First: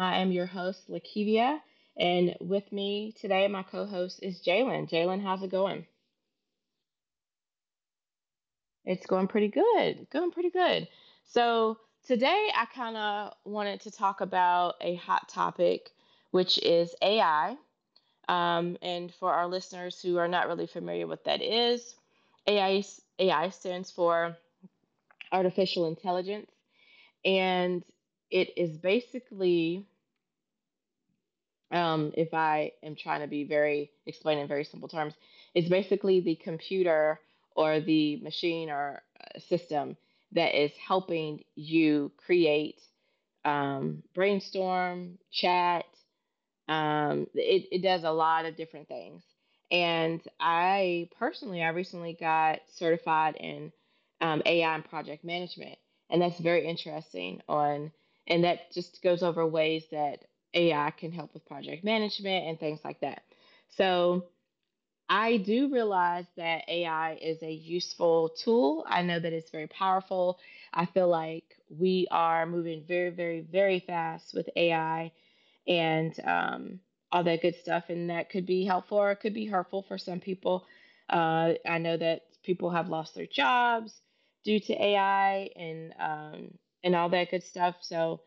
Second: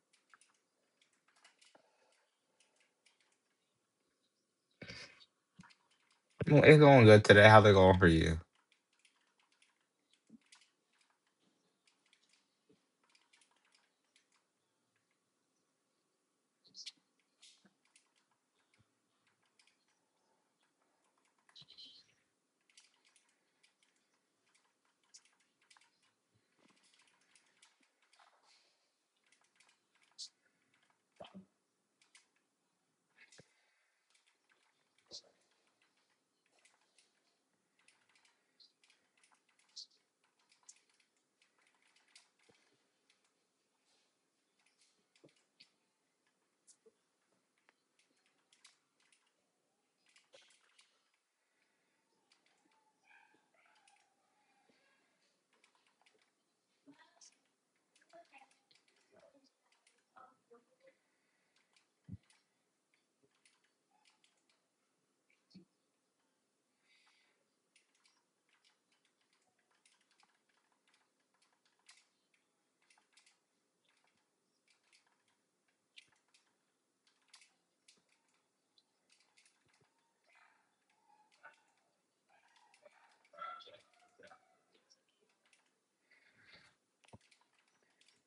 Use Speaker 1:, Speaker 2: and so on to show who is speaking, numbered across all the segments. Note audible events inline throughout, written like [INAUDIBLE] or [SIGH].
Speaker 1: I am your host, Lakivia, and with me today, my co host is Jalen. Jalen, how's it going?
Speaker 2: Well, it's going good today. How's it going for you?
Speaker 1: It's going pretty good. Going pretty good. So, today I kind of wanted to talk about a hot topic, which is AI. And for our listeners who are not really familiar with that is, AI, AI stands for artificial intelligence, and it is basically if I am trying to be very explain in very simple terms, it's basically the computer or the machine or system that is helping you create, brainstorm, chat, it does a lot of different things, and I recently got certified in AI and project management, and that's very interesting on, and that just goes over ways that AI can help with project management and things like that. So I do realize that AI is a useful tool. I know that it's very powerful. I feel like we are moving very fast with AI, and all that good stuff. And that could be helpful, or it could be hurtful for some people. I know that people have lost their jobs due to AI, and and all that good stuff. So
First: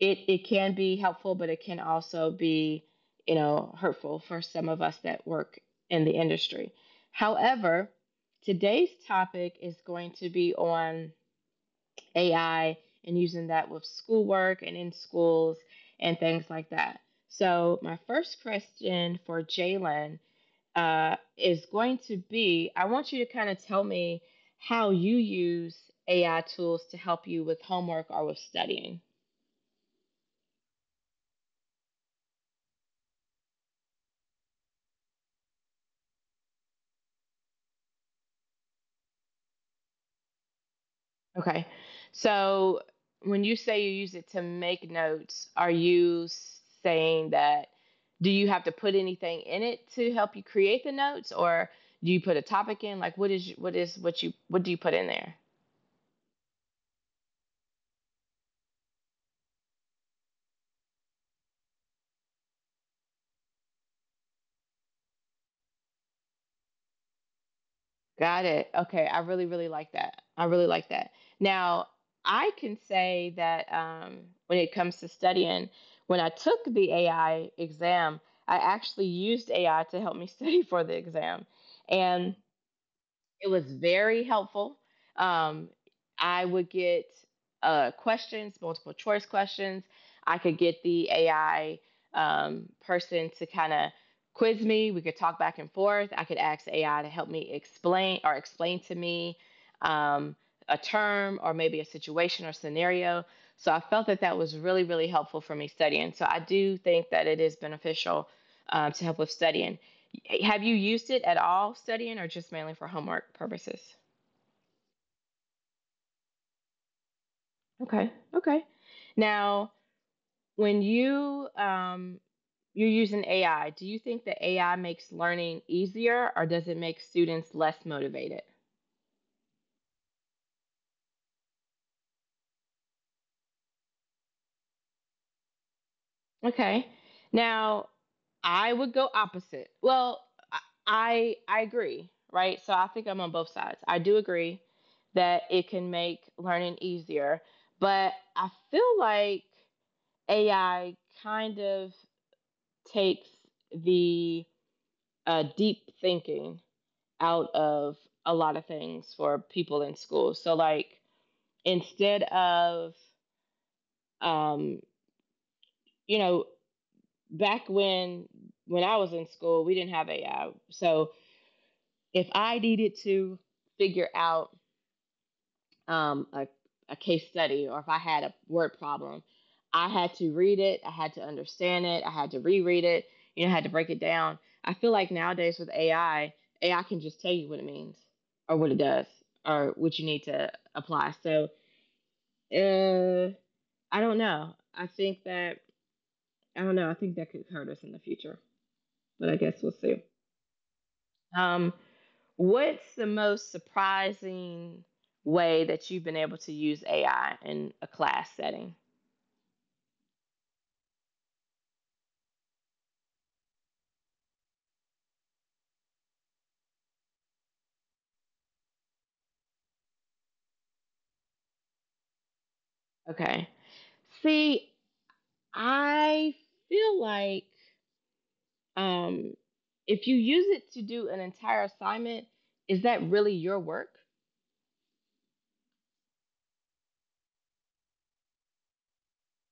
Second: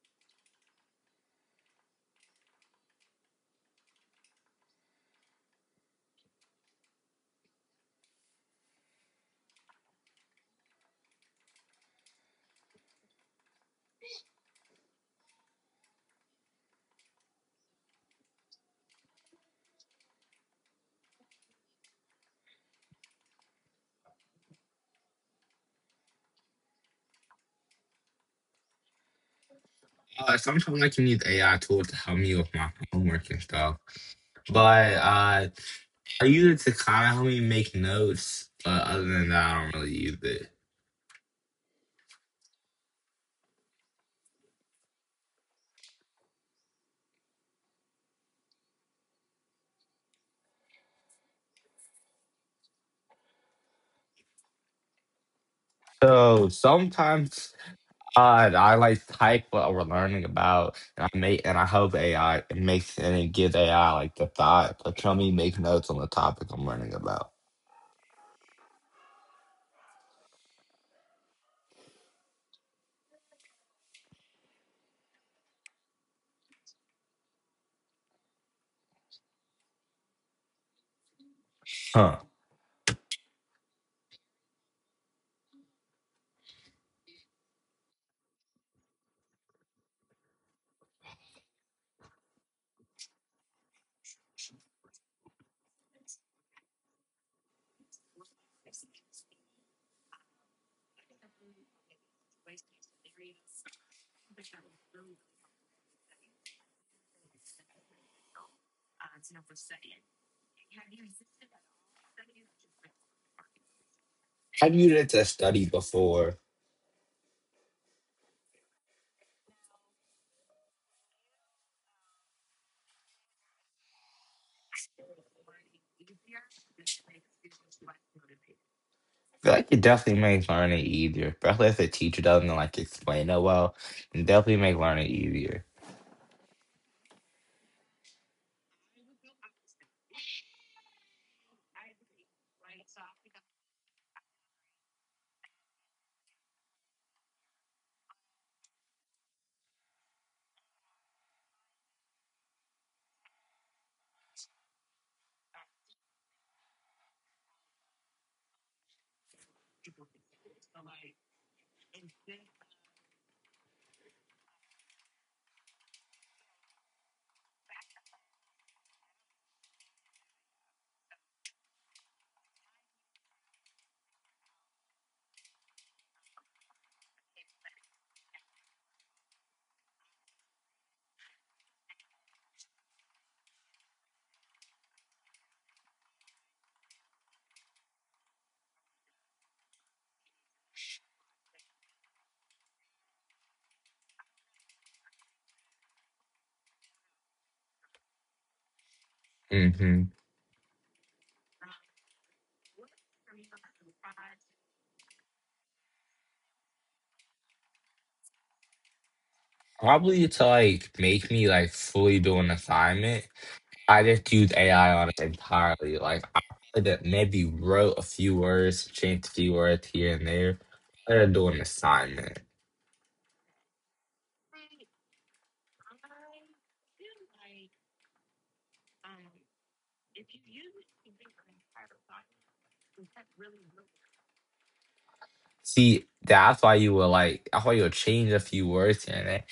Speaker 1: it can be helpful, but it can also be, you know, hurtful for some of us that work in the industry. However, today's topic is going to be on AI and using that with schoolwork and in schools and things like that. So, my first question for Jalen is going to be I want you to kind of tell me how you use AI tools to help you with homework or with studying.
Speaker 2: Sometimes I can use AI tools to help me with my homework and stuff, but I use it to kind of help me make notes. But other than that, I don't really use it.
Speaker 1: Okay. So when you say you use it to make notes, are you saying that, do you have to put anything in it to help you create the notes, or do you put a topic in? Like what is, what is what you what do you put in there?
Speaker 2: So sometimes I like type what we're learning about, and I hope AI it makes and it gives AI like the thought to help me make notes on the topic I'm learning about.
Speaker 1: Got it. Okay. I really really like that. I really like that. Now, I can say that when it comes to studying, when I took the AI exam, I actually used AI to help me [LAUGHS] study for the exam.
Speaker 2: Huh?
Speaker 1: And it was very helpful. Um, I would get questions, multiple choice questions. I could get the AI person to kind of quiz me. We could talk back and forth. I could ask AI to help me explain or explain to me, um, a term or maybe a situation or scenario. So I felt that that was really, really helpful for me studying. So I do think that it is beneficial, to help with studying. Have you used it at all studying or just mainly for homework purposes?
Speaker 2: I've used it to study before.
Speaker 1: Okay. Okay. Now, when you you're using AI, do you think that AI makes learning easier or does it make students less motivated?
Speaker 2: Feel like it definitely makes learning easier, especially if the teacher doesn't like explain it well. It definitely make learning easier.
Speaker 1: Okay. Now, I would go opposite. Well, I I agree, right? So I think I'm on both sides. I do agree that it can make learning easier, but I feel like AI kind of takes the deep thinking out of a lot of things for people in school. So, like, instead of, um, you know, back when I was in school, we didn't have AI. So, if I needed to figure out um, a, a case study, or if I had a word problem, I had to read it, I had to understand it, I had to reread it, you know, I had to break it down. I feel like nowadays with AI, AI can just tell you what it means or what it does or what you need to apply. So uh, I don't know. I think that, I don't know, I think that could hurt us in the future, but I guess we'll
Speaker 2: Hmm.
Speaker 1: see. Um, what's the most surprising way that you've been able to use AI in a class setting?
Speaker 2: Probably to like make me like fully do an assignment. I just use AI on it entirely. Like I maybe wrote a few words, changed a few words here and there. I didn't do an assignment.
Speaker 1: Okay. See, I feel like, um, if you use it to do an entire assignment, is that really your work?
Speaker 2: See, that's why you will like, that's why you'll change a few words here and there.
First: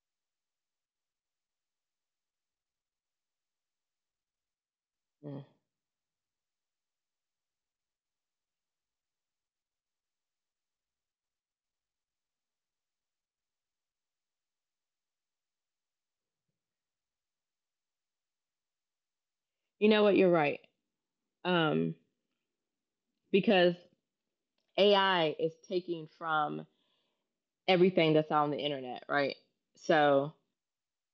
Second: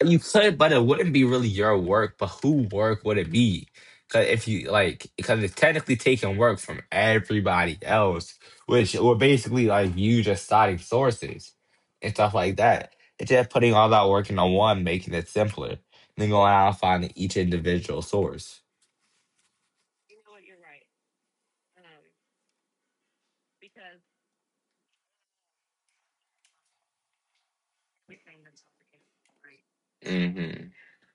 Speaker 2: But you could, but it wouldn't be really your work. But who work would it be? Because if you like, because
Speaker 1: Mm.
Speaker 2: it's technically taking work from everybody else, which were basically like you just citing sources and stuff like that. It's just putting all that work into one, making it simpler, and then going out and finding each individual source.
Speaker 1: You know what? You're right. Um, because AI is taking from everything that's on the internet, right? So
Speaker 2: Hmm.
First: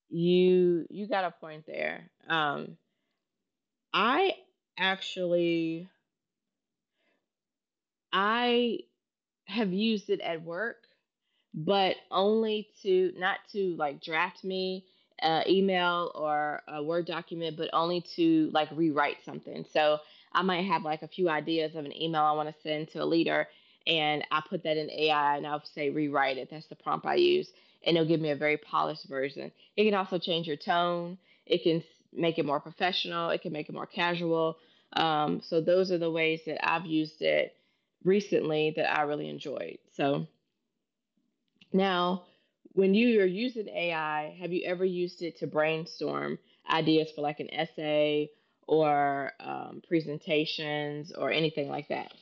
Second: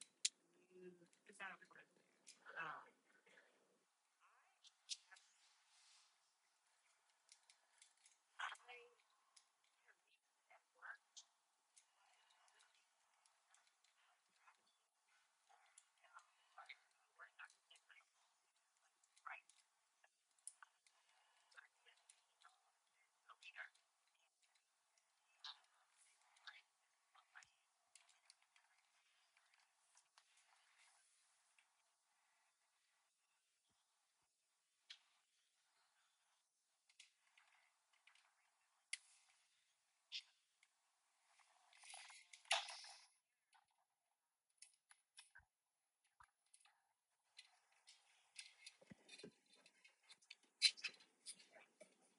Speaker 1: you got a point there. I actually I have used it at work, but only to not to like draft me email or a word document, but only to like rewrite something. So I might have like a few ideas of an email I want to send to a leader, and I put that in AI, and I'll say rewrite it. That's the prompt I use, and it'll give me a very polished version. It can also change your tone. It can make it more professional. It can make it more casual. So those are the ways that I've used it recently that I really enjoyed. So now, when you are using AI, have you ever used it to brainstorm ideas for like an essay, or presentations or anything like that?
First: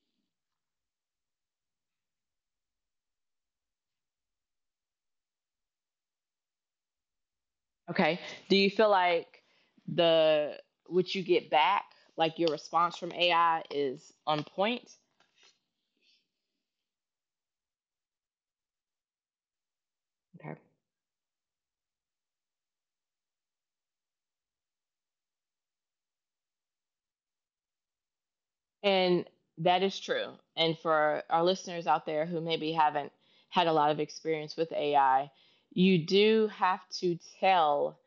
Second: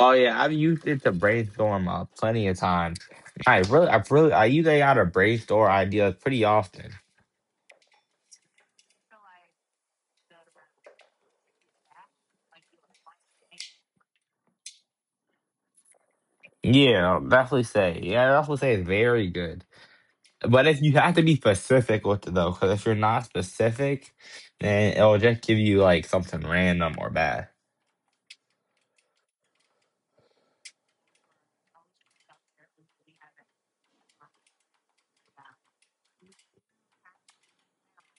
Speaker 2: Oh yeah, I've used it to brainstorm plenty of times. I use AI to brainstorm ideas pretty often.
Speaker 1: Okay. Do you feel like the what you get back, like your response from AI, is on point?
Speaker 2: Yeah, I'll definitely say. Yeah, I definitely say it's very good.
Speaker 1: Okay.
Speaker 2: But if you have to be specific with it though, because if you're not specific, then it'll just give you like something random or bad.
Speaker 1: And that is true. And for our listeners out there who maybe haven't had a lot of experience with AI, you do have to tell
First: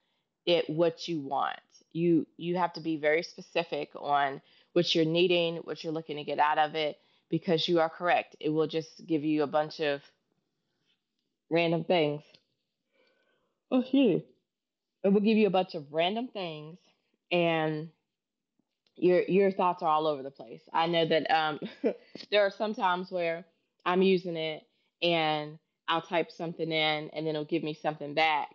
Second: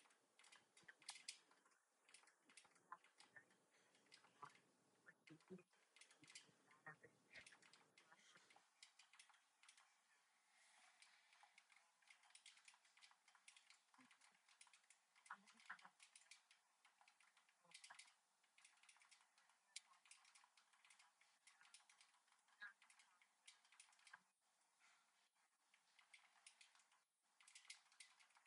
Speaker 1: it what you want. You have to be very specific on what you're needing, what you're looking to get out of it, because you are correct. It will just give you a bunch of random things. Oh, excuse It will give you a bunch of random things, and your thoughts are all over the place. I know that [LAUGHS] there are some times where I'm using it, and I'll type something in, and then it'll give me something back,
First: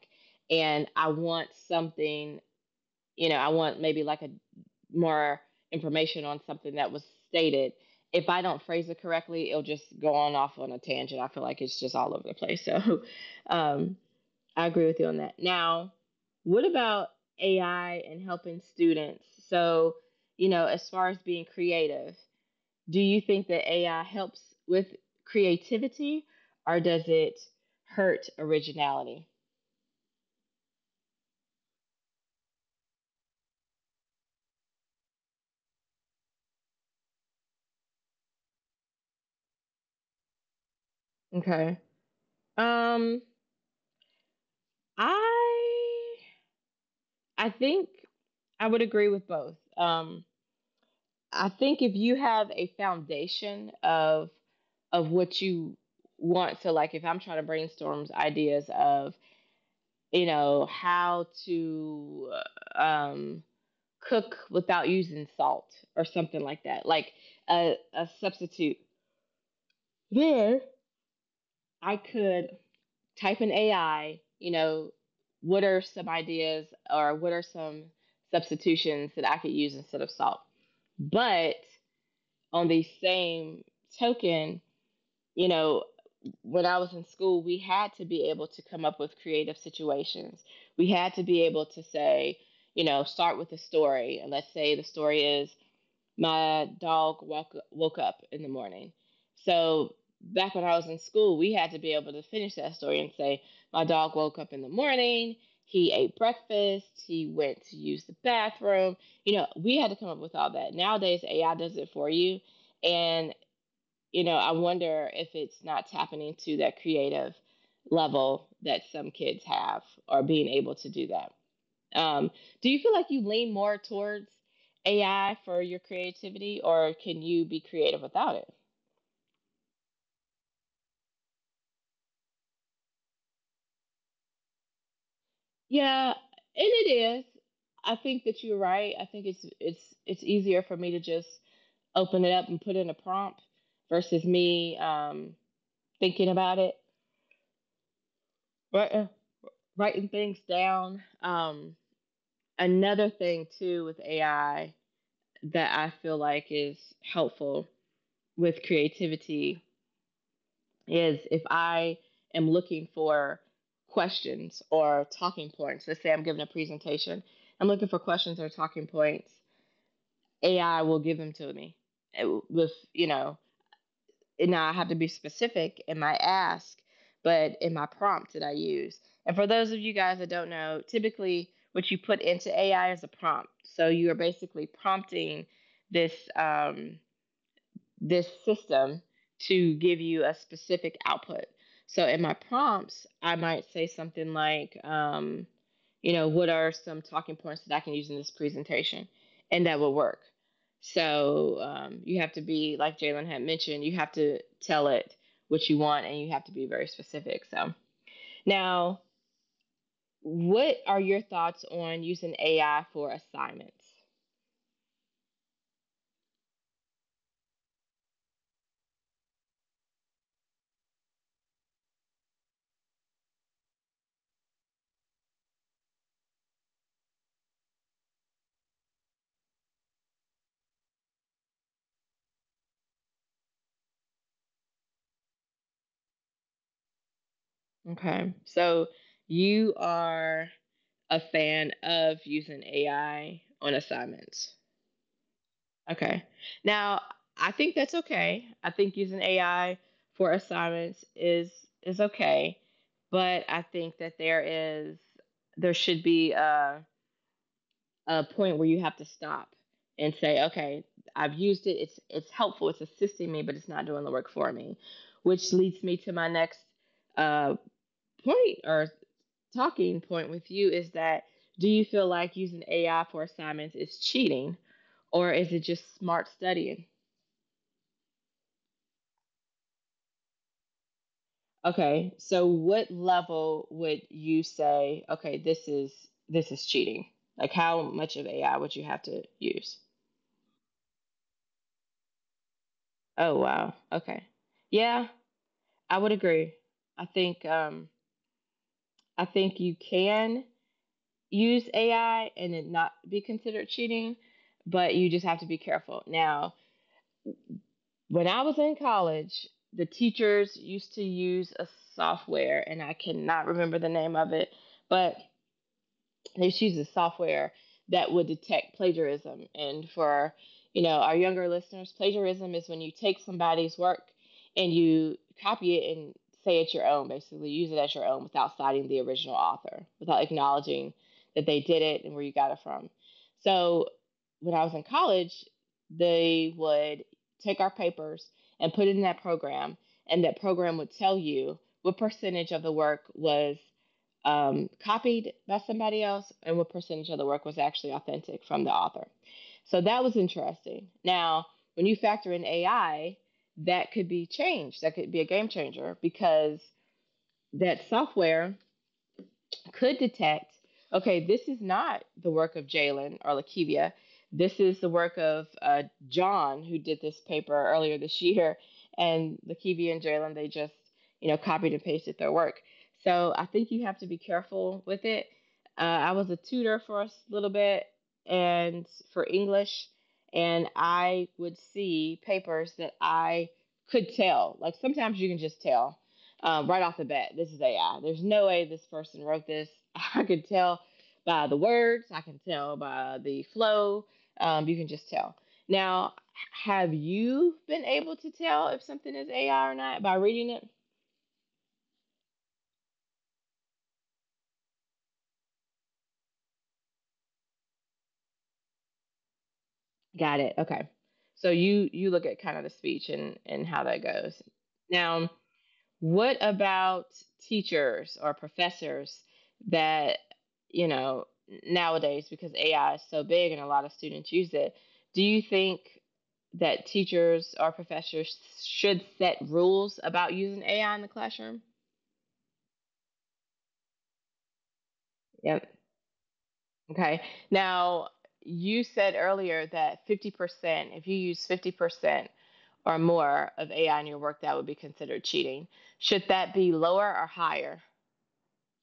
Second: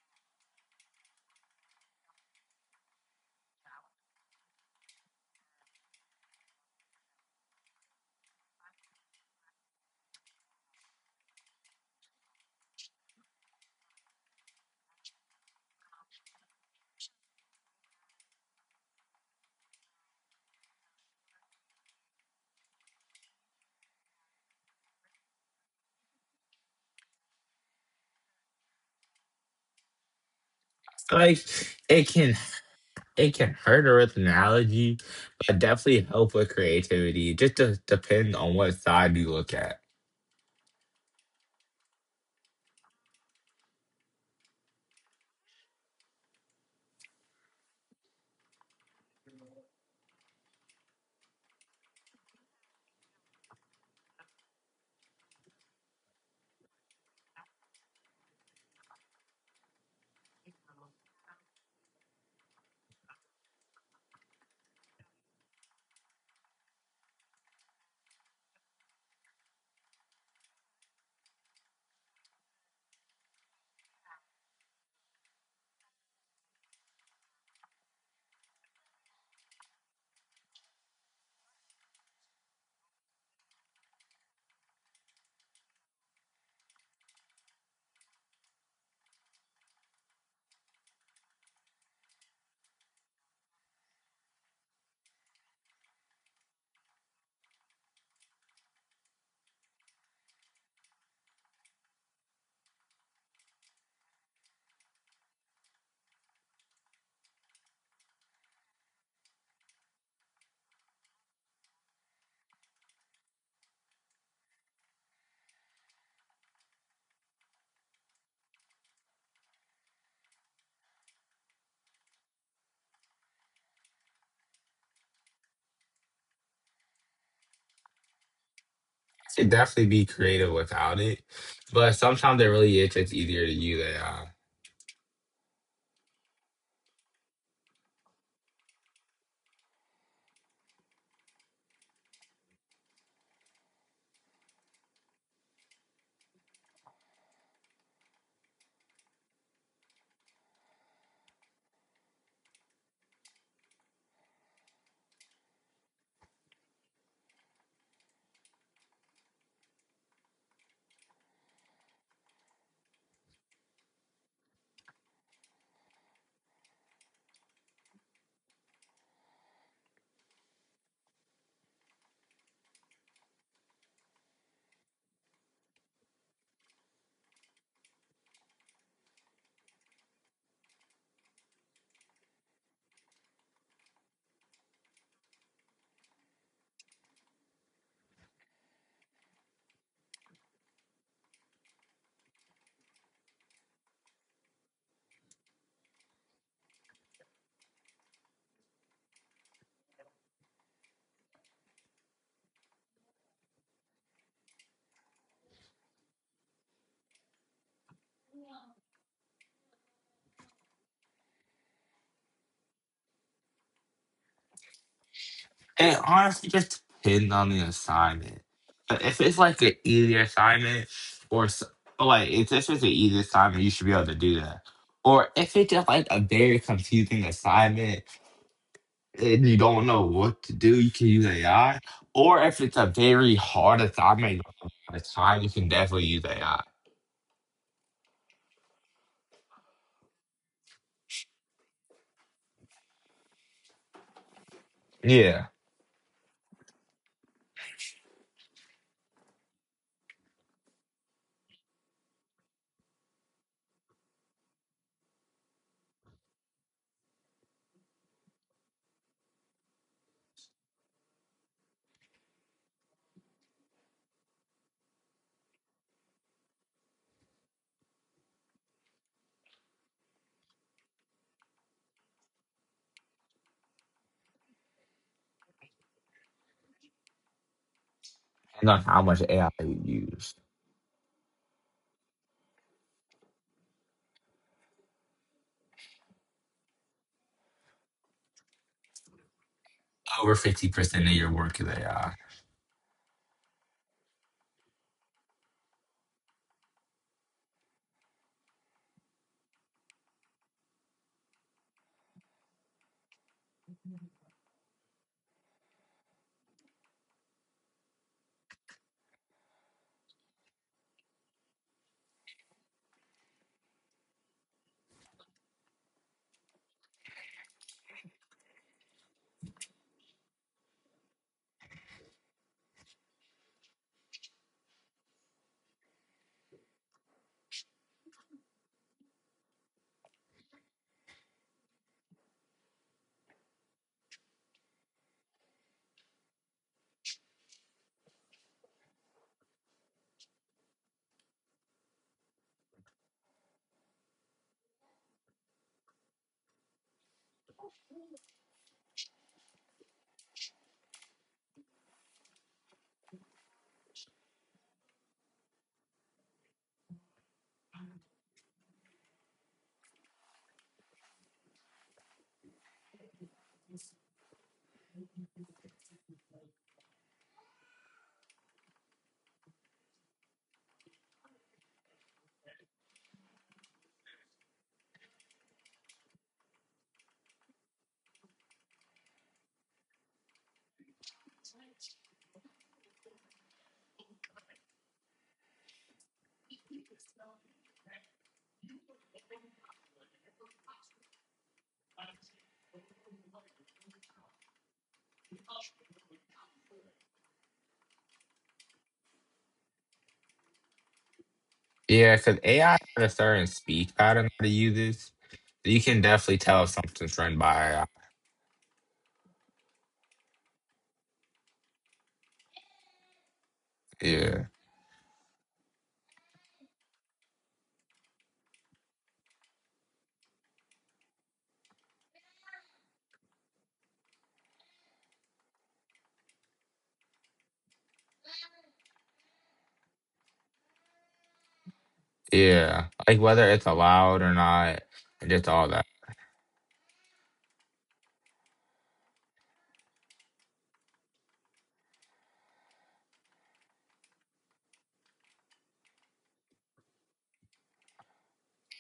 Speaker 1: and I want something, you know, I want maybe like a more information on something that was stated. If I don't phrase it correctly, it'll just go on off on a tangent. I feel like it's just all over the place. [LAUGHS] So um, I agree with you on that. Now, what about AI and helping students? So, you know, as far as being creative, do you think that AI helps with creativity or does it hurt originality?
Speaker 2: Like it can, it can hurt her with analogy, but definitely help with creativity. It just depends on what side you look at.
Speaker 1: Okay. Um, I I think I would agree with both. I think if you have a foundation of what you want, so like if I'm trying to brainstorm ideas of you know how to uh, um, cook without using salt or something like that, like a substitute, there I could type in AI, you know, what are some ideas or what are some substitutions that I could use instead of salt, but on the same token, you know, when I was in school, we had to be able to come up with creative situations. We had to be able to say, you know, start with a story. And let's say the story is my woke up in the morning. So back when I was in school, we had to be able to finish that story and say, my dog woke up in the morning. He ate breakfast. He went to use the bathroom. You know, we had to come up with all that. Nowadays, AI does it for you, and you know, I wonder if it's not tapping into that creative level that some kids have, or being able to do that. Um, do you feel like you lean more towards AI for your creativity, or can you be creative without it?
Speaker 2: Could definitely be creative without it, but sometimes it really is just easier to use AI.
Speaker 1: Yeah, and it is. I think that you're right. I think it's easier for me to just open it up and put in a prompt versus me thinking about it, writing, things down. Another thing too with AI that I feel like is helpful with creativity is if I am looking for questions or talking points. Let's say I'm giving a presentation. I'm looking for questions or talking points. AI will give them to me with, you know, and now I have to be specific in my ask, but in my prompt that I use. And for those of you guys that don't know, typically what you put into AI is a prompt. So you are basically prompting this this system to give you a specific output. So in my prompts, I might say something like, you know, what are some talking points that I can use in this presentation? And that will work. So you have to be, like Jalen had mentioned, you have to tell it what you want, and you have to be very specific. So now, what are your thoughts on using AI for assignments?
Speaker 2: And honestly, just depends on the assignment. But if it's like an easy assignment, or s- or, like if this is an easy assignment, you should be able to do that. Or if it's just like a very confusing assignment and you don't know what to do, you can use AI. Or if it's a very hard assignment, you don't have a lot of time, you can definitely use AI.
Speaker 1: Okay. So you are a fan of using AI on assignments.
Speaker 2: Yeah,
Speaker 1: Okay. Now, I think that's okay. I think using AI for assignments is okay, but I think that there should be a point where you have to stop and say, okay, I've used it. It's helpful. It's assisting me, but it's not doing the work for me, which leads me to my next uh, point or talking point with you is that do you feel like using AI for assignments is cheating or is it just smart studying?
Speaker 2: depends on how much AI you use.
Speaker 1: Okay, so what level would you say, okay, this is cheating? Like how much of AI would you have to use?
Speaker 2: Over 50% of your work is AI.
Speaker 1: Oh wow. Okay. Yeah, I would agree. I think um I think you can use AI and it not be considered cheating, but you just have to be careful. Now, when I was in college, the teachers used to use a software, and I cannot remember the name of it, but there's uses software that would detect plagiarism. And for our younger listeners, plagiarism is when you take somebody's work and you copy it and say it's your own, basically use it as your own without citing the original author, without acknowledging that they did it and where you got it from. So when I was in college, they would take our papers and put it in that program, and that program would tell you what percentage of the work was copied by somebody else, and what percentage of the work was actually authentic from the author. So that was interesting. Now, when you factor in AI, that could be changed. That could be a game changer because that software could detect okay, this is not the work of Jalen or Lakivia. This is the work of John, who did this paper earlier this year. And Lakivia and Jalen, they just, copied and pasted their work. So I think you have to be careful with it. I was a tutor for a little bit and for English, and I would see papers that I could tell. Like sometimes you can just tell right off the bat, this is AI. There's no way this person wrote this. [LAUGHS] I could tell by the words, I can tell by the flow. You can just tell. Now, have you been able to tell if something is AI or not by reading it?
Speaker 2: Yeah, because AI had a certain speak pattern that it uses. You can definitely tell if something's run by AI.
Speaker 1: Got it. Okay. So you look at kind of the speech and how that goes.
Speaker 2: Yeah.
Speaker 1: Now, what about teachers or professors that, you know, nowadays because AI is so big and a lot of students use it, do you think that teachers or professors should set rules about using AI in the classroom?
Speaker 2: Yeah. Like whether it's allowed or not, and just all
Speaker 1: Yep.
Speaker 2: that.
Speaker 1: Okay. Now, you said earlier that 50%, if you use 50% or more of AI in your work, that would be considered cheating. Should that be lower or higher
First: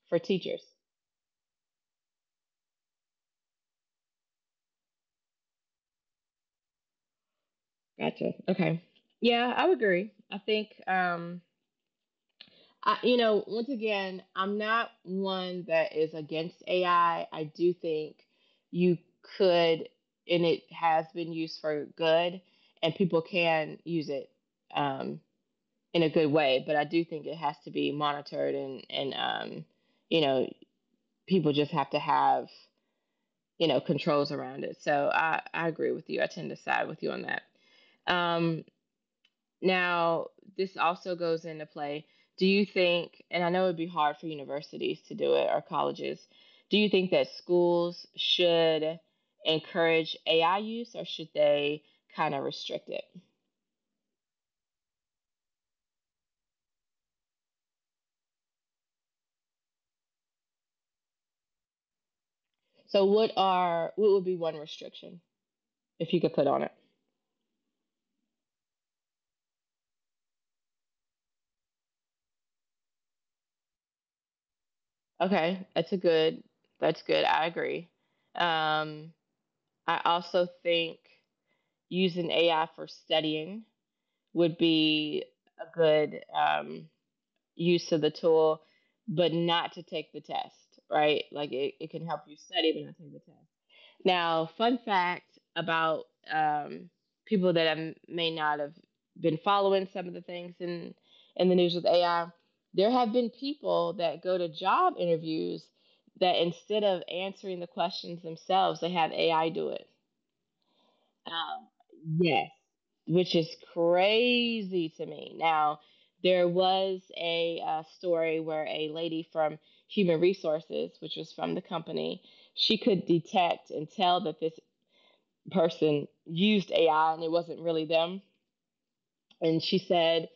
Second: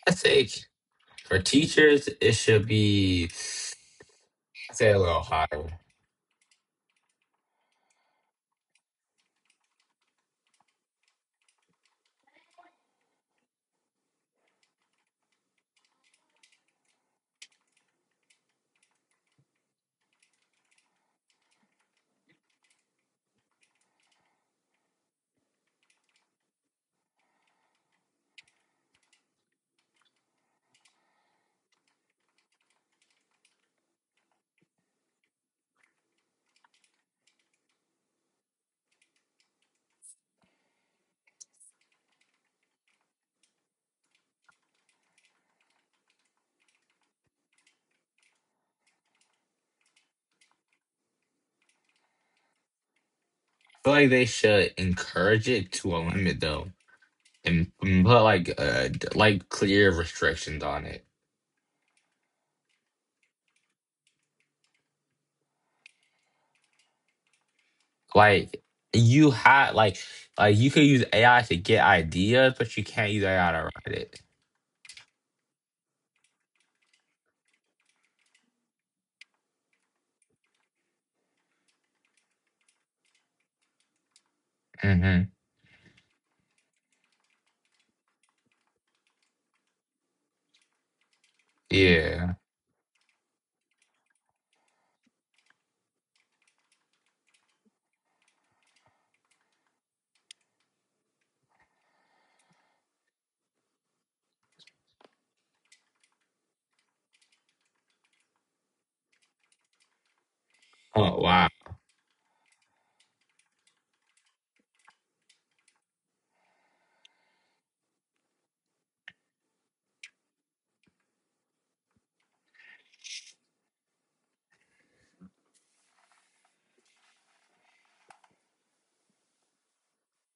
Speaker 2: I
Speaker 1: for
Speaker 2: think
Speaker 1: teachers?
Speaker 2: for teachers, it should be, I'd say, a little higher. I
Speaker 1: Gotcha. Okay. Yeah, I would agree. I think, once again, I'm not one that is against AI. I do think you could, and it has been used for good, and people can use it um, in a good way. But I do think it has to be monitored, and you know, people just have to have controls around it. So I agree with you. I tend to side with you on that. Um, Now, this also goes into play. Do you think, and I know it'd be hard for universities to do it or colleges, do you think that schools should encourage AI use or should they kind of restrict it?
Speaker 2: feel like they should encourage it to a limit, though, and put like like clear restrictions on it.
Speaker 1: So what would be one restriction if you could put on it?
Speaker 2: Like you had like like you could use AI to get ideas, but you can't use AI to write it.
Speaker 1: Okay, that's good. I agree. Um, I also think using AI for studying would be
Speaker 2: Hmm.
Speaker 1: a good use of the tool, but not to take the test, right? Like it can help
Speaker 2: Yeah.
Speaker 1: you study, but not take the test. Now, fun fact about um, people that I may not have been following some of the things in the news with AI, there have been people that go to job interviews that instead of answering the questions themselves, they have AI do it.
Speaker 2: Oh, wow.
Speaker 1: Um, Yes, which is crazy to me. Now, there was a story where a lady from Human Resources, which was from the company, she could detect and tell that this person used AI and it wasn't really them. And she said,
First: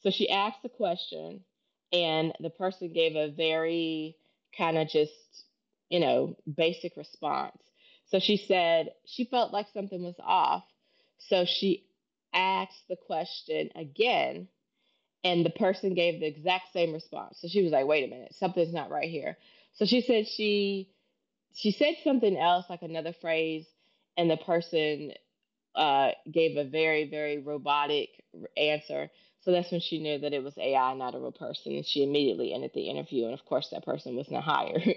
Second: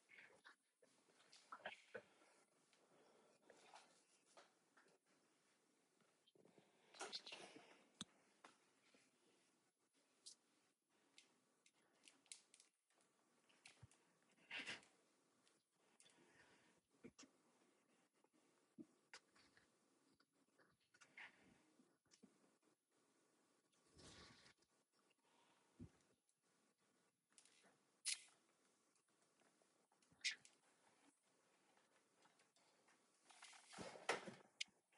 Speaker 1: so she asked the question, and the person gave a very kind of just, basic response. So she said she felt like something was off. So she asked the question again, and the person gave the exact same response. So she was like, wait a minute, something's not right here. So she said, she said something else, like another phrase, and the person gave a very, very robotic answer. So that's when she knew that it was AI, not a real person. And she immediately ended the interview. And of course, that person was not hired. [LAUGHS]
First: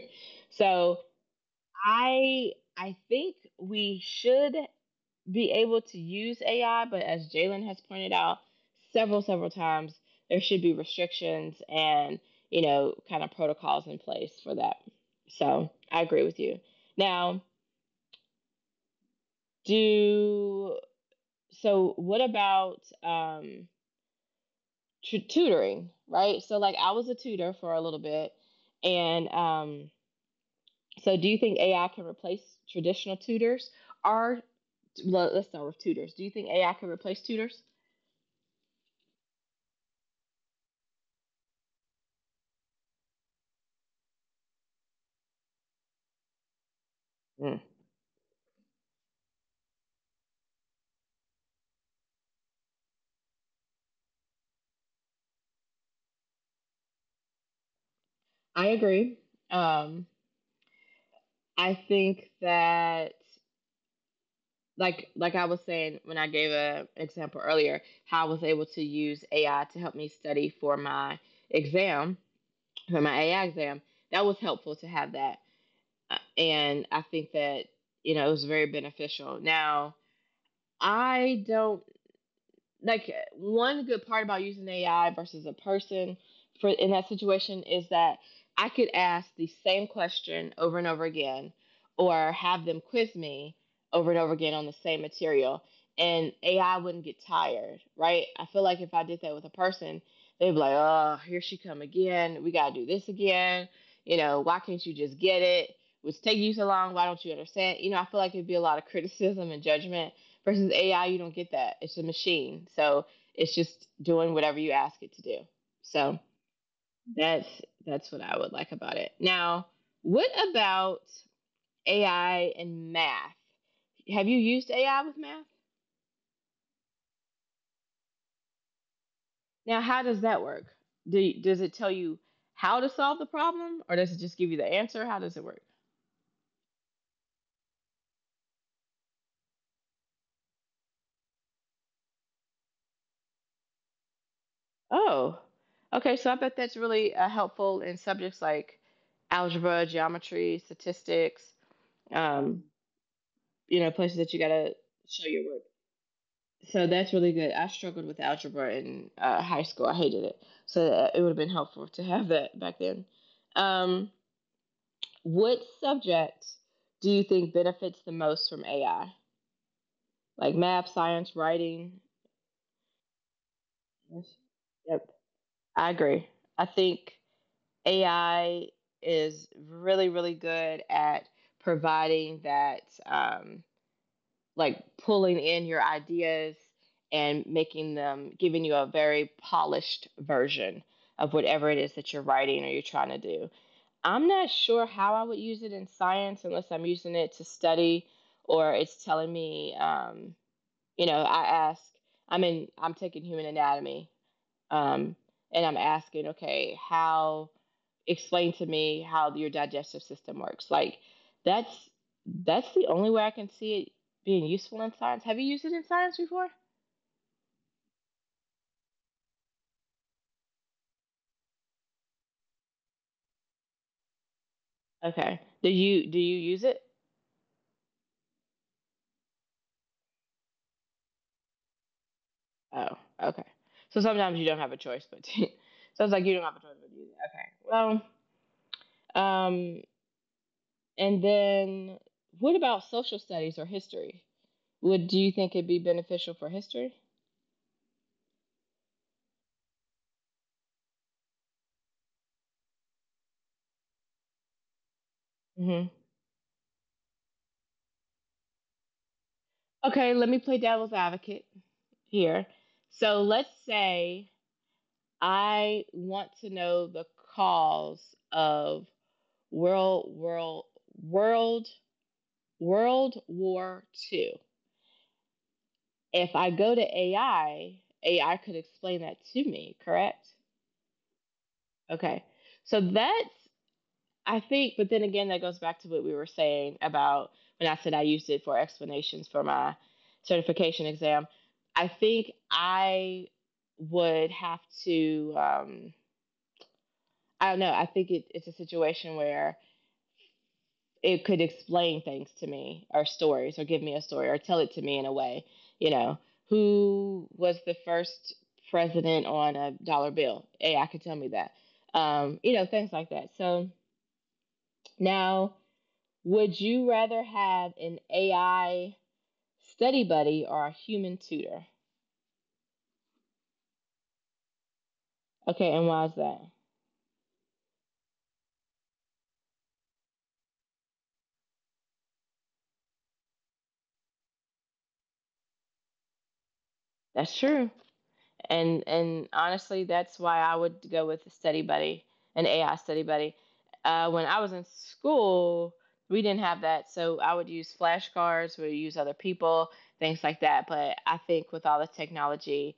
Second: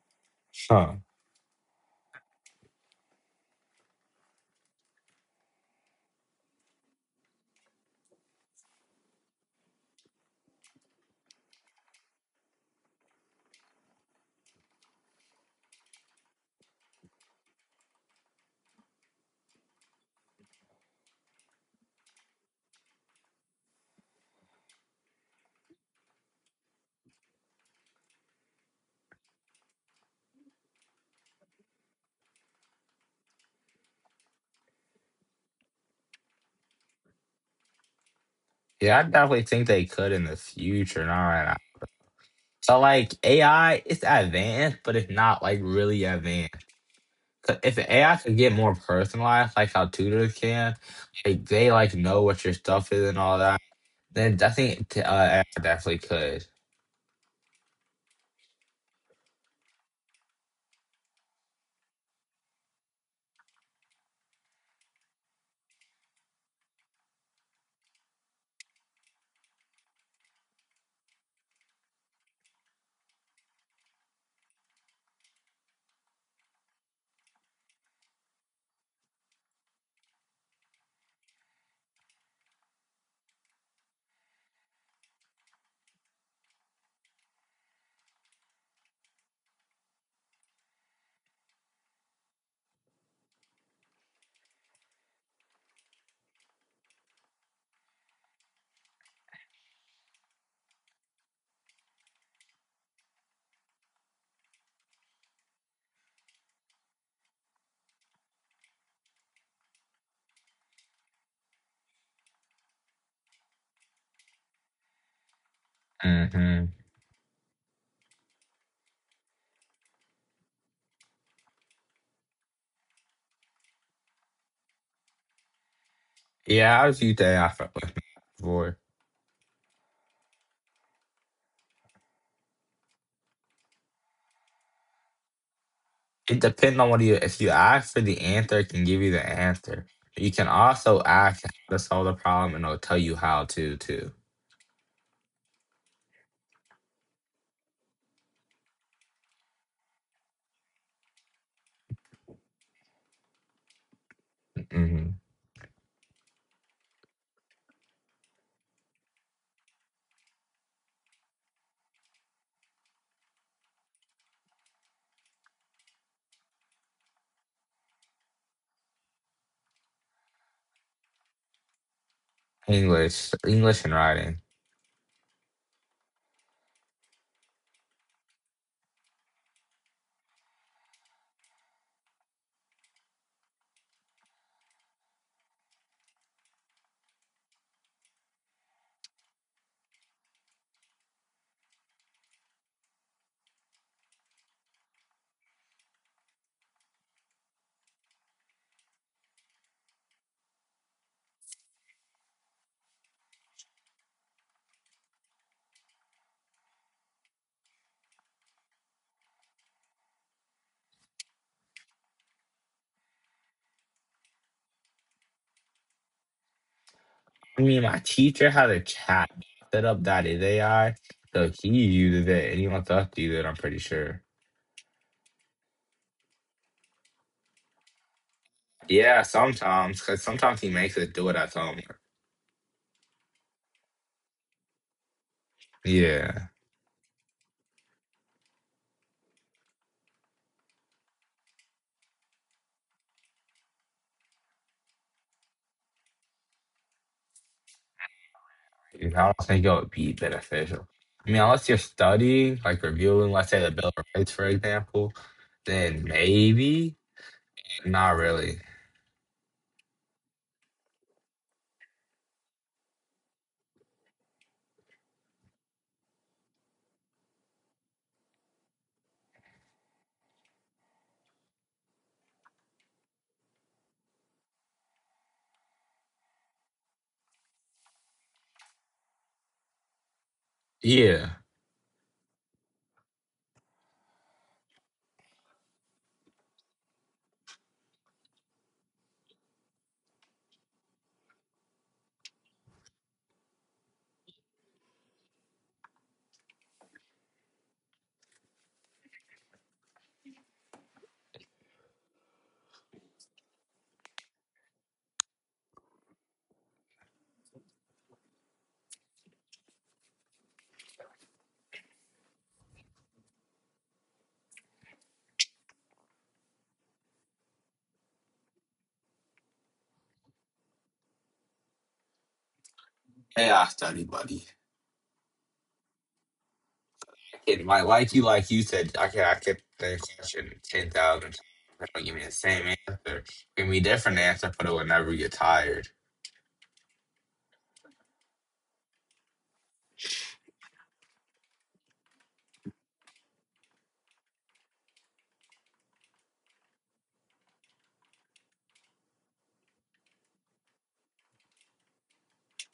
Speaker 1: So
Speaker 2: Huh.
Speaker 1: I think we should be able to use AI, but as Jalen has pointed out several, several times, there should be restrictions and kind of protocols in place for that. So I agree with you. Now, do so what about tutoring, right? So like I was a tutor for a little bit, and so do you think AI can replace traditional tutors? Or let's start with tutors. Do you think AI can replace tutors?
Speaker 2: Yeah, I definitely think they could in the future. Not right now. So like AI, it's advanced, but it's not like really advanced. 'Cause
Speaker 1: Mm.
Speaker 2: if the AI could get more personalized, like how tutors can, like they like know what your stuff is and all that, then I think AI definitely could.
Speaker 1: I agree. Um, I think that like I was saying when I gave a example earlier, how I was able to use AI to help me study for my exam, for my AI exam. That was helpful to have that. And I think that, it was very beneficial. Now, I don't. Like, one good part about using AI versus a person for in that situation is that I could ask the same question over and over again or have them quiz me over and over again on the same material and AI wouldn't get tired, right? I feel like if I did that with a person, they'd be like, "Oh, here she come again. We got to do this again. You know, why can't you just get it? Which take you so long? Why don't you understand?" You know, I feel like it'd be a lot of criticism and judgment versus AI, you don't get that. It's a machine. So it's just doing whatever you ask it to do. So
Speaker 2: Hmm.
Speaker 1: that's that's what I would like about it. Now, what about AI and math? Have you used AI with math?
Speaker 2: Yeah, I was used to AI for before.
Speaker 1: Now, how does that work? Does it tell you how to solve the problem or does it just give you the answer? How does it work?
Speaker 2: It depends on what you if you ask for the answer, it can give you the answer. You can also ask how to solve the problem and it'll tell you how to too.
Speaker 1: Oh. Okay, so I bet that's really helpful in subjects like algebra, geometry, statistics, um, places that you gotta
Speaker 2: Hmm.
Speaker 1: show your work. So that's really good. I struggled with algebra in high school. I hated it. So it would have been helpful to have that back then. Um, what subject do you think benefits the most from AI? Like math, science, writing?
Speaker 2: English. English and writing.
Speaker 1: Yep, I agree. I think AI is really, really good at providing that like pulling in your ideas and making them giving you a very polished version of whatever it is that you're writing or you're trying to do. I'm not sure how I would use it in science unless I'm using it to study or it's telling me, you know, I ask, I'm taking human anatomy, um, and I'm asking, okay, how explain to me how your digestive system works. Like that's that's the only way I can see it being useful in science. Have you used it in science before?
Speaker 2: I mean my teacher had a chat set up that is AI. So he uses it and he wants us to use it, I'm pretty sure.
Speaker 1: Okay. Do you use it?
Speaker 2: Yeah, sometimes, because sometimes he makes us do it at home.
Speaker 1: Oh, okay. So sometimes you don't have a choice, but [LAUGHS] so like you don't
Speaker 2: Yeah.
Speaker 1: have a choice but use it. Okay. Well, and then what about social studies or history? Would do you think it'd be beneficial for history?
Speaker 2: Because I don't think it would be beneficial. I mean, unless you're studying, like reviewing, let's say the Bill of Rights, for example,
Speaker 1: Hmm.
Speaker 2: then maybe. Not really.
Speaker 1: Okay, let me play devil's advocate here. So let's say I want to know the cause of World World World World War II. If I go to AI, AI could explain that to me, correct?
Speaker 2: Yeah.
Speaker 1: Okay. So that's, I think, but then again that goes back to what we were saying about when I said I used it for explanations for my certification exam. I think I would have to I don't know, I think it's a situation where it could explain things to me or stories or give me a story or tell it to me in a way, you know who was the first president on a dollar bill? AI could tell me that. Things like that. So now, would you rather have an AI study buddy or a human tutor?
Speaker 2: Hey, I study, buddy.
Speaker 1: Okay, and why is that?
Speaker 2: I can, like you said, I can, I kept the question 10,000 times, and it'll give me the same answer. Give me a different answer, but it will never get tired.
Speaker 1: That's true. And honestly, that's why I would go with a study buddy, an AI study buddy. When I was in school, we didn't have that, so I would use flashcards, we would use other people, things like that. But I think with all the technology,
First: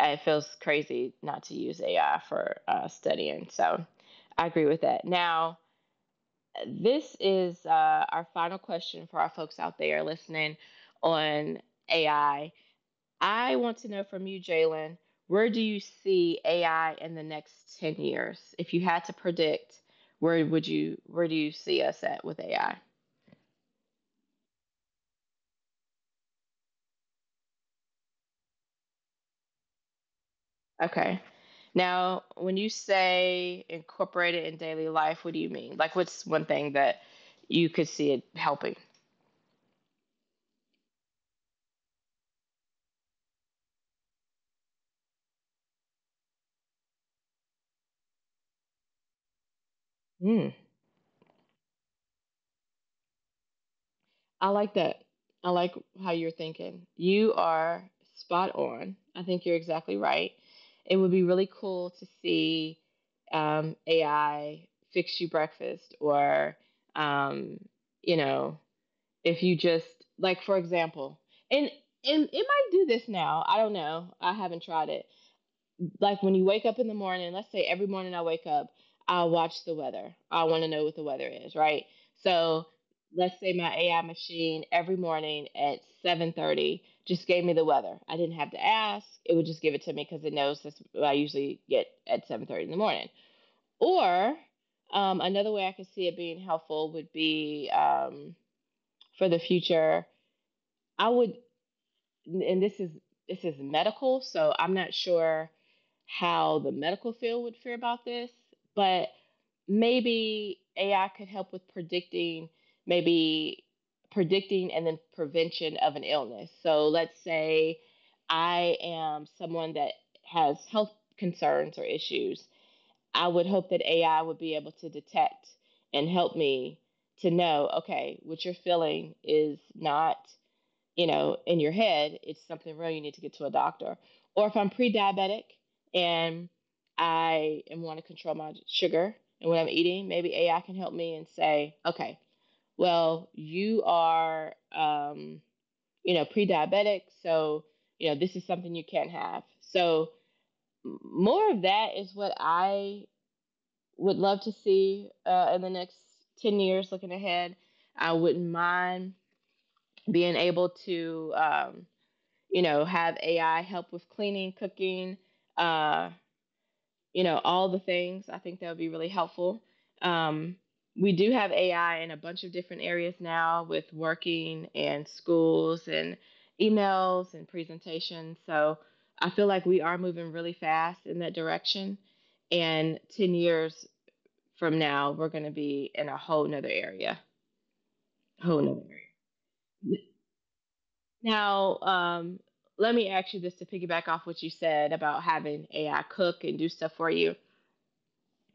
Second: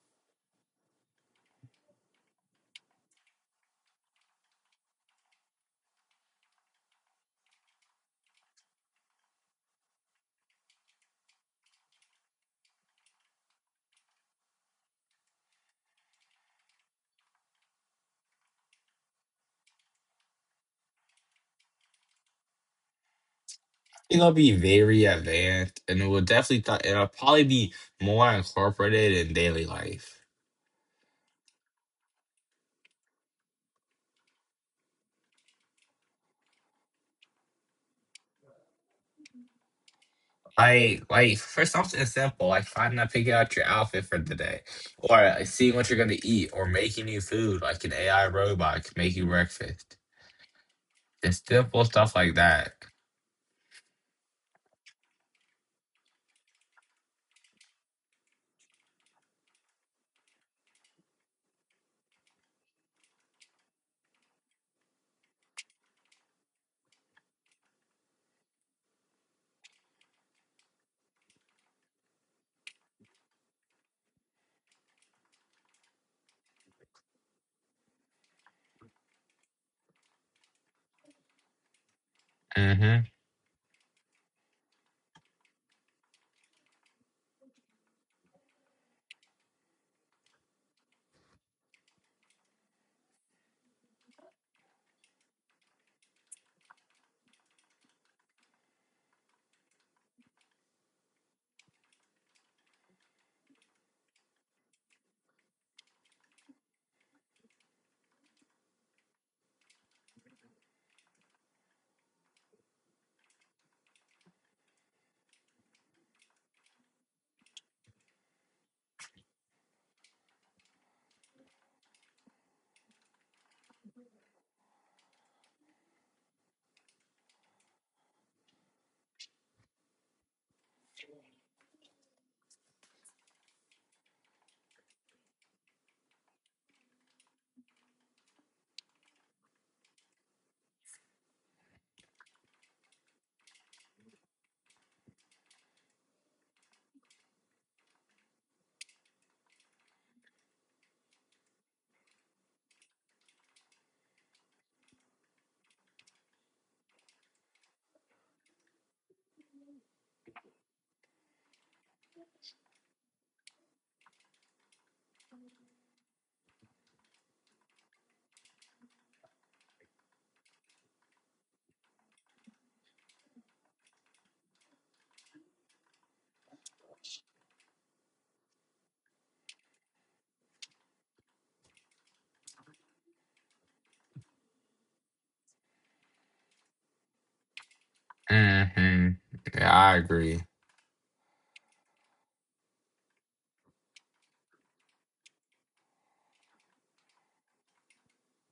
Speaker 1: it feels crazy not to use AI for studying. So I agree with that. Now, this is our final question for our folks out there listening on AI. I want to know from you, Jalen, where do you see AI in the next 10 years? If you had to predict, where do you see us at with AI?
Speaker 2: It'll be very advanced, and it will definitely. It'll probably be more incorporated in daily life.
Speaker 1: Okay. Now, when you say incorporate it in daily life, what do you mean? Like, what's one thing that you could see it helping?
Speaker 2: I like for something simple, like finding out picking out your outfit for the day, or like, seeing what you're gonna eat, or making you food, like an AI robot can make you breakfast.
Speaker 1: Hmm.
Speaker 2: Just simple stuff like that.
Speaker 1: I like that. I like how you're thinking. You are spot on. I think you're exactly right. It would be really cool to see AI fix you breakfast, or um, you know, if you just, like, for example, and and it might do this now. I don't know. I haven't tried it. Like when you wake up in the morning, let's say every morning I wake up, I watch the weather. I want to know what the weather is, right? So
Speaker 2: Mm-hmm.
Speaker 1: let's say my AI machine every morning at 7:30 just gave me the weather. I didn't have to ask. It would just give it to me because it knows that's what I usually get at 7:30 in the morning. Or another way I could see it being helpful would be, for the future, I would, and this is medical, so I'm not sure how the medical field would feel about this, but maybe AI could help with predicting, maybe predicting and then prevention of an illness. So let's say I am someone that has health concerns or issues. I would hope that AI would be able to detect and help me to know, okay, what you're feeling is not, in your head, it's something real, you need to get to a doctor. Or if I'm pre diabetic and I am want to control my sugar and what I'm eating, maybe AI can help me and say, okay, well, you are, pre diabetic, so, this is something you can't have. So, more of that is what I would love to see in the next 10 years looking ahead. I wouldn't mind being able to, have AI help with cleaning, cooking, uh, all the things. I think that would be really helpful. Um, we do have AI in a bunch of different areas now, with working and schools and emails and presentations. So I feel like we are moving really fast in that direction. And 10 years from now, we're going to be in a whole nother area. Whole nother area.
Speaker 2: Mm-hmm. Yeah, I agree.
Speaker 1: Now, let me ask you this to piggyback off what you said about having AI cook and do stuff for you.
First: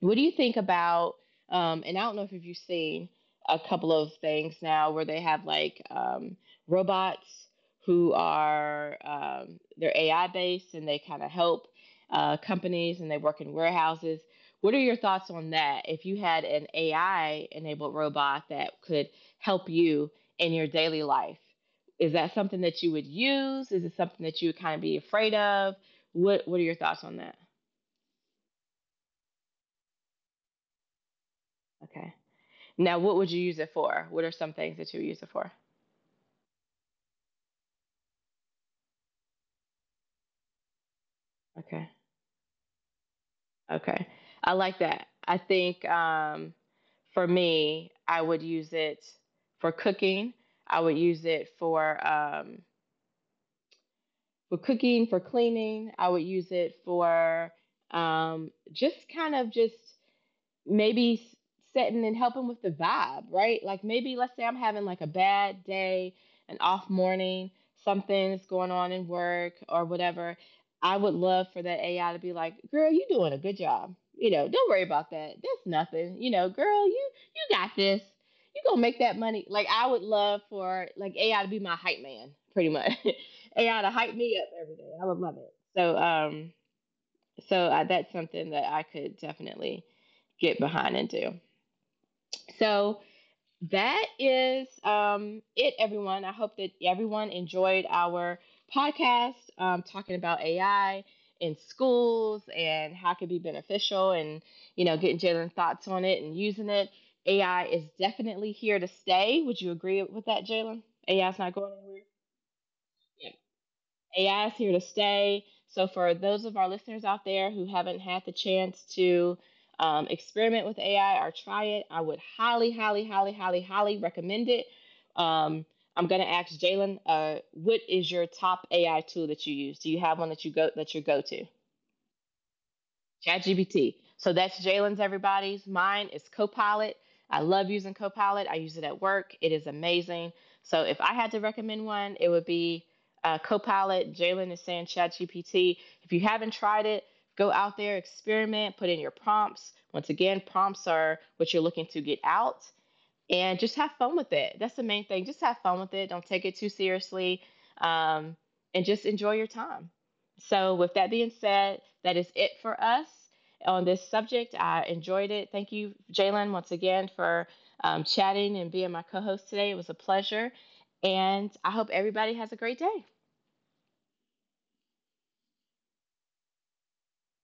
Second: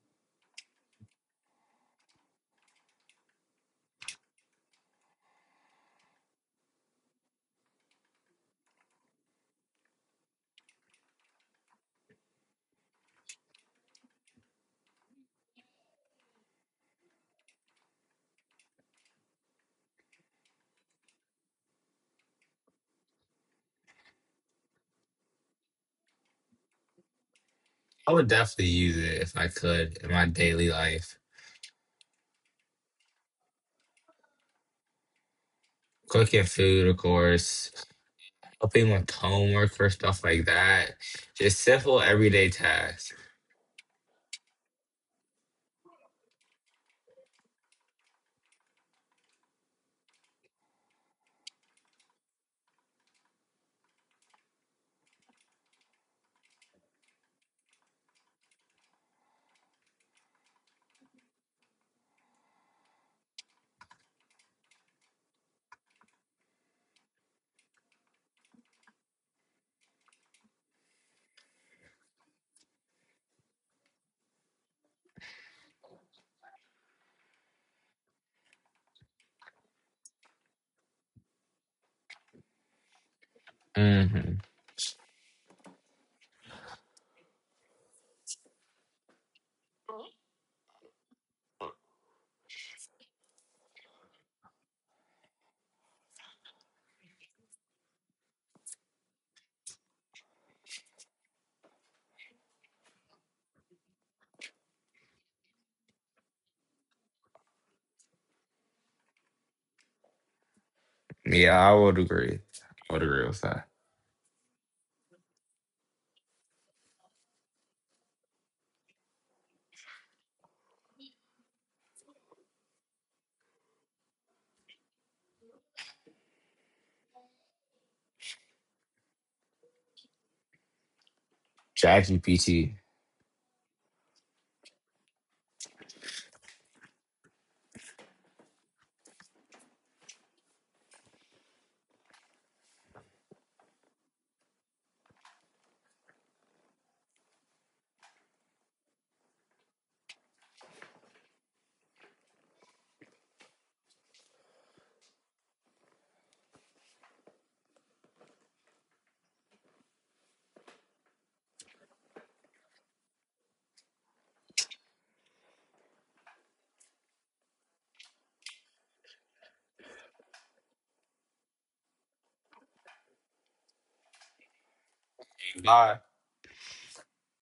Speaker 1: What do you think about? And I don't know if you've seen a couple of things now where they have, like, robots who are, they're AI based, and they kind of help companies, and they work in warehouses. What are your thoughts on that? If you had an AI enabled robot that could help you in your daily life, is that something that you would use? Is it something that you would kind of be afraid of? What are your thoughts on that?
Speaker 2: I would definitely use it if I could in my daily life.
Speaker 1: Okay. Now, what would you use it for? What are some things that you would use it for?
Speaker 2: Cooking food, of course, helping with homework or stuff like that. Just
Speaker 1: Okay.
Speaker 2: simple everyday tasks.
Speaker 1: Okay. I like that. I think, for me, I would use it for cooking. I would use it for, for cleaning. I would use it for, just kind of just maybe setting and helping with the vibe, right? Like maybe let's say I'm having like a bad day, an off morning, something that's going on in work or whatever. I would love for that AI to be like, "Girl, you doing a good job. You know, don't worry about that. That's nothing. You know, girl, you got this. You gonna make that money." Like I would love for like AI to be my hype man, pretty much. [LAUGHS] AI to hype
Speaker 2: Mm-hmm.
Speaker 1: me up every day. I would love it. So that's something that I could definitely get behind and do. So that is, everyone, I hope that everyone enjoyed our podcast, talking about AI in schools and how it could be beneficial and, you know, getting Jalen's thoughts on it and using it. AI is definitely here to stay. Would you agree with that, Jalen? AI is
Speaker 2: Yeah,
Speaker 1: not
Speaker 2: I
Speaker 1: going
Speaker 2: would
Speaker 1: anywhere.
Speaker 2: agree. I would agree
Speaker 1: Yeah.
Speaker 2: with that.
Speaker 1: AI is here to stay. So, for those of our listeners out there who haven't had the chance to, experiment with AI or try it, I would highly, highly, highly, highly, highly recommend it. Um, I'm going to ask Jalen, what is your top AI tool that you use? Do you have one that you go to?
Speaker 2: ChatGPT.
Speaker 1: ChatGPT. So that's Jalen's, everybody's. Mine is Copilot. I love using Copilot. I use it at work. It is amazing. So if I had to recommend one, it would be Copilot. Jalen is saying ChatGPT. If you haven't tried it, go out there, experiment, put in your prompts. Once again, prompts are what you're looking to get out, and just have fun with it. That's the main thing. Just have fun with it. Don't take it too seriously, um, and just enjoy your time. So, with that being said, that is it for us on this subject. I enjoyed it. Thank you, Jalen, once again for chatting and being my co-host today. It was a pleasure, and I hope everybody has a great day.
Speaker 2: Bye.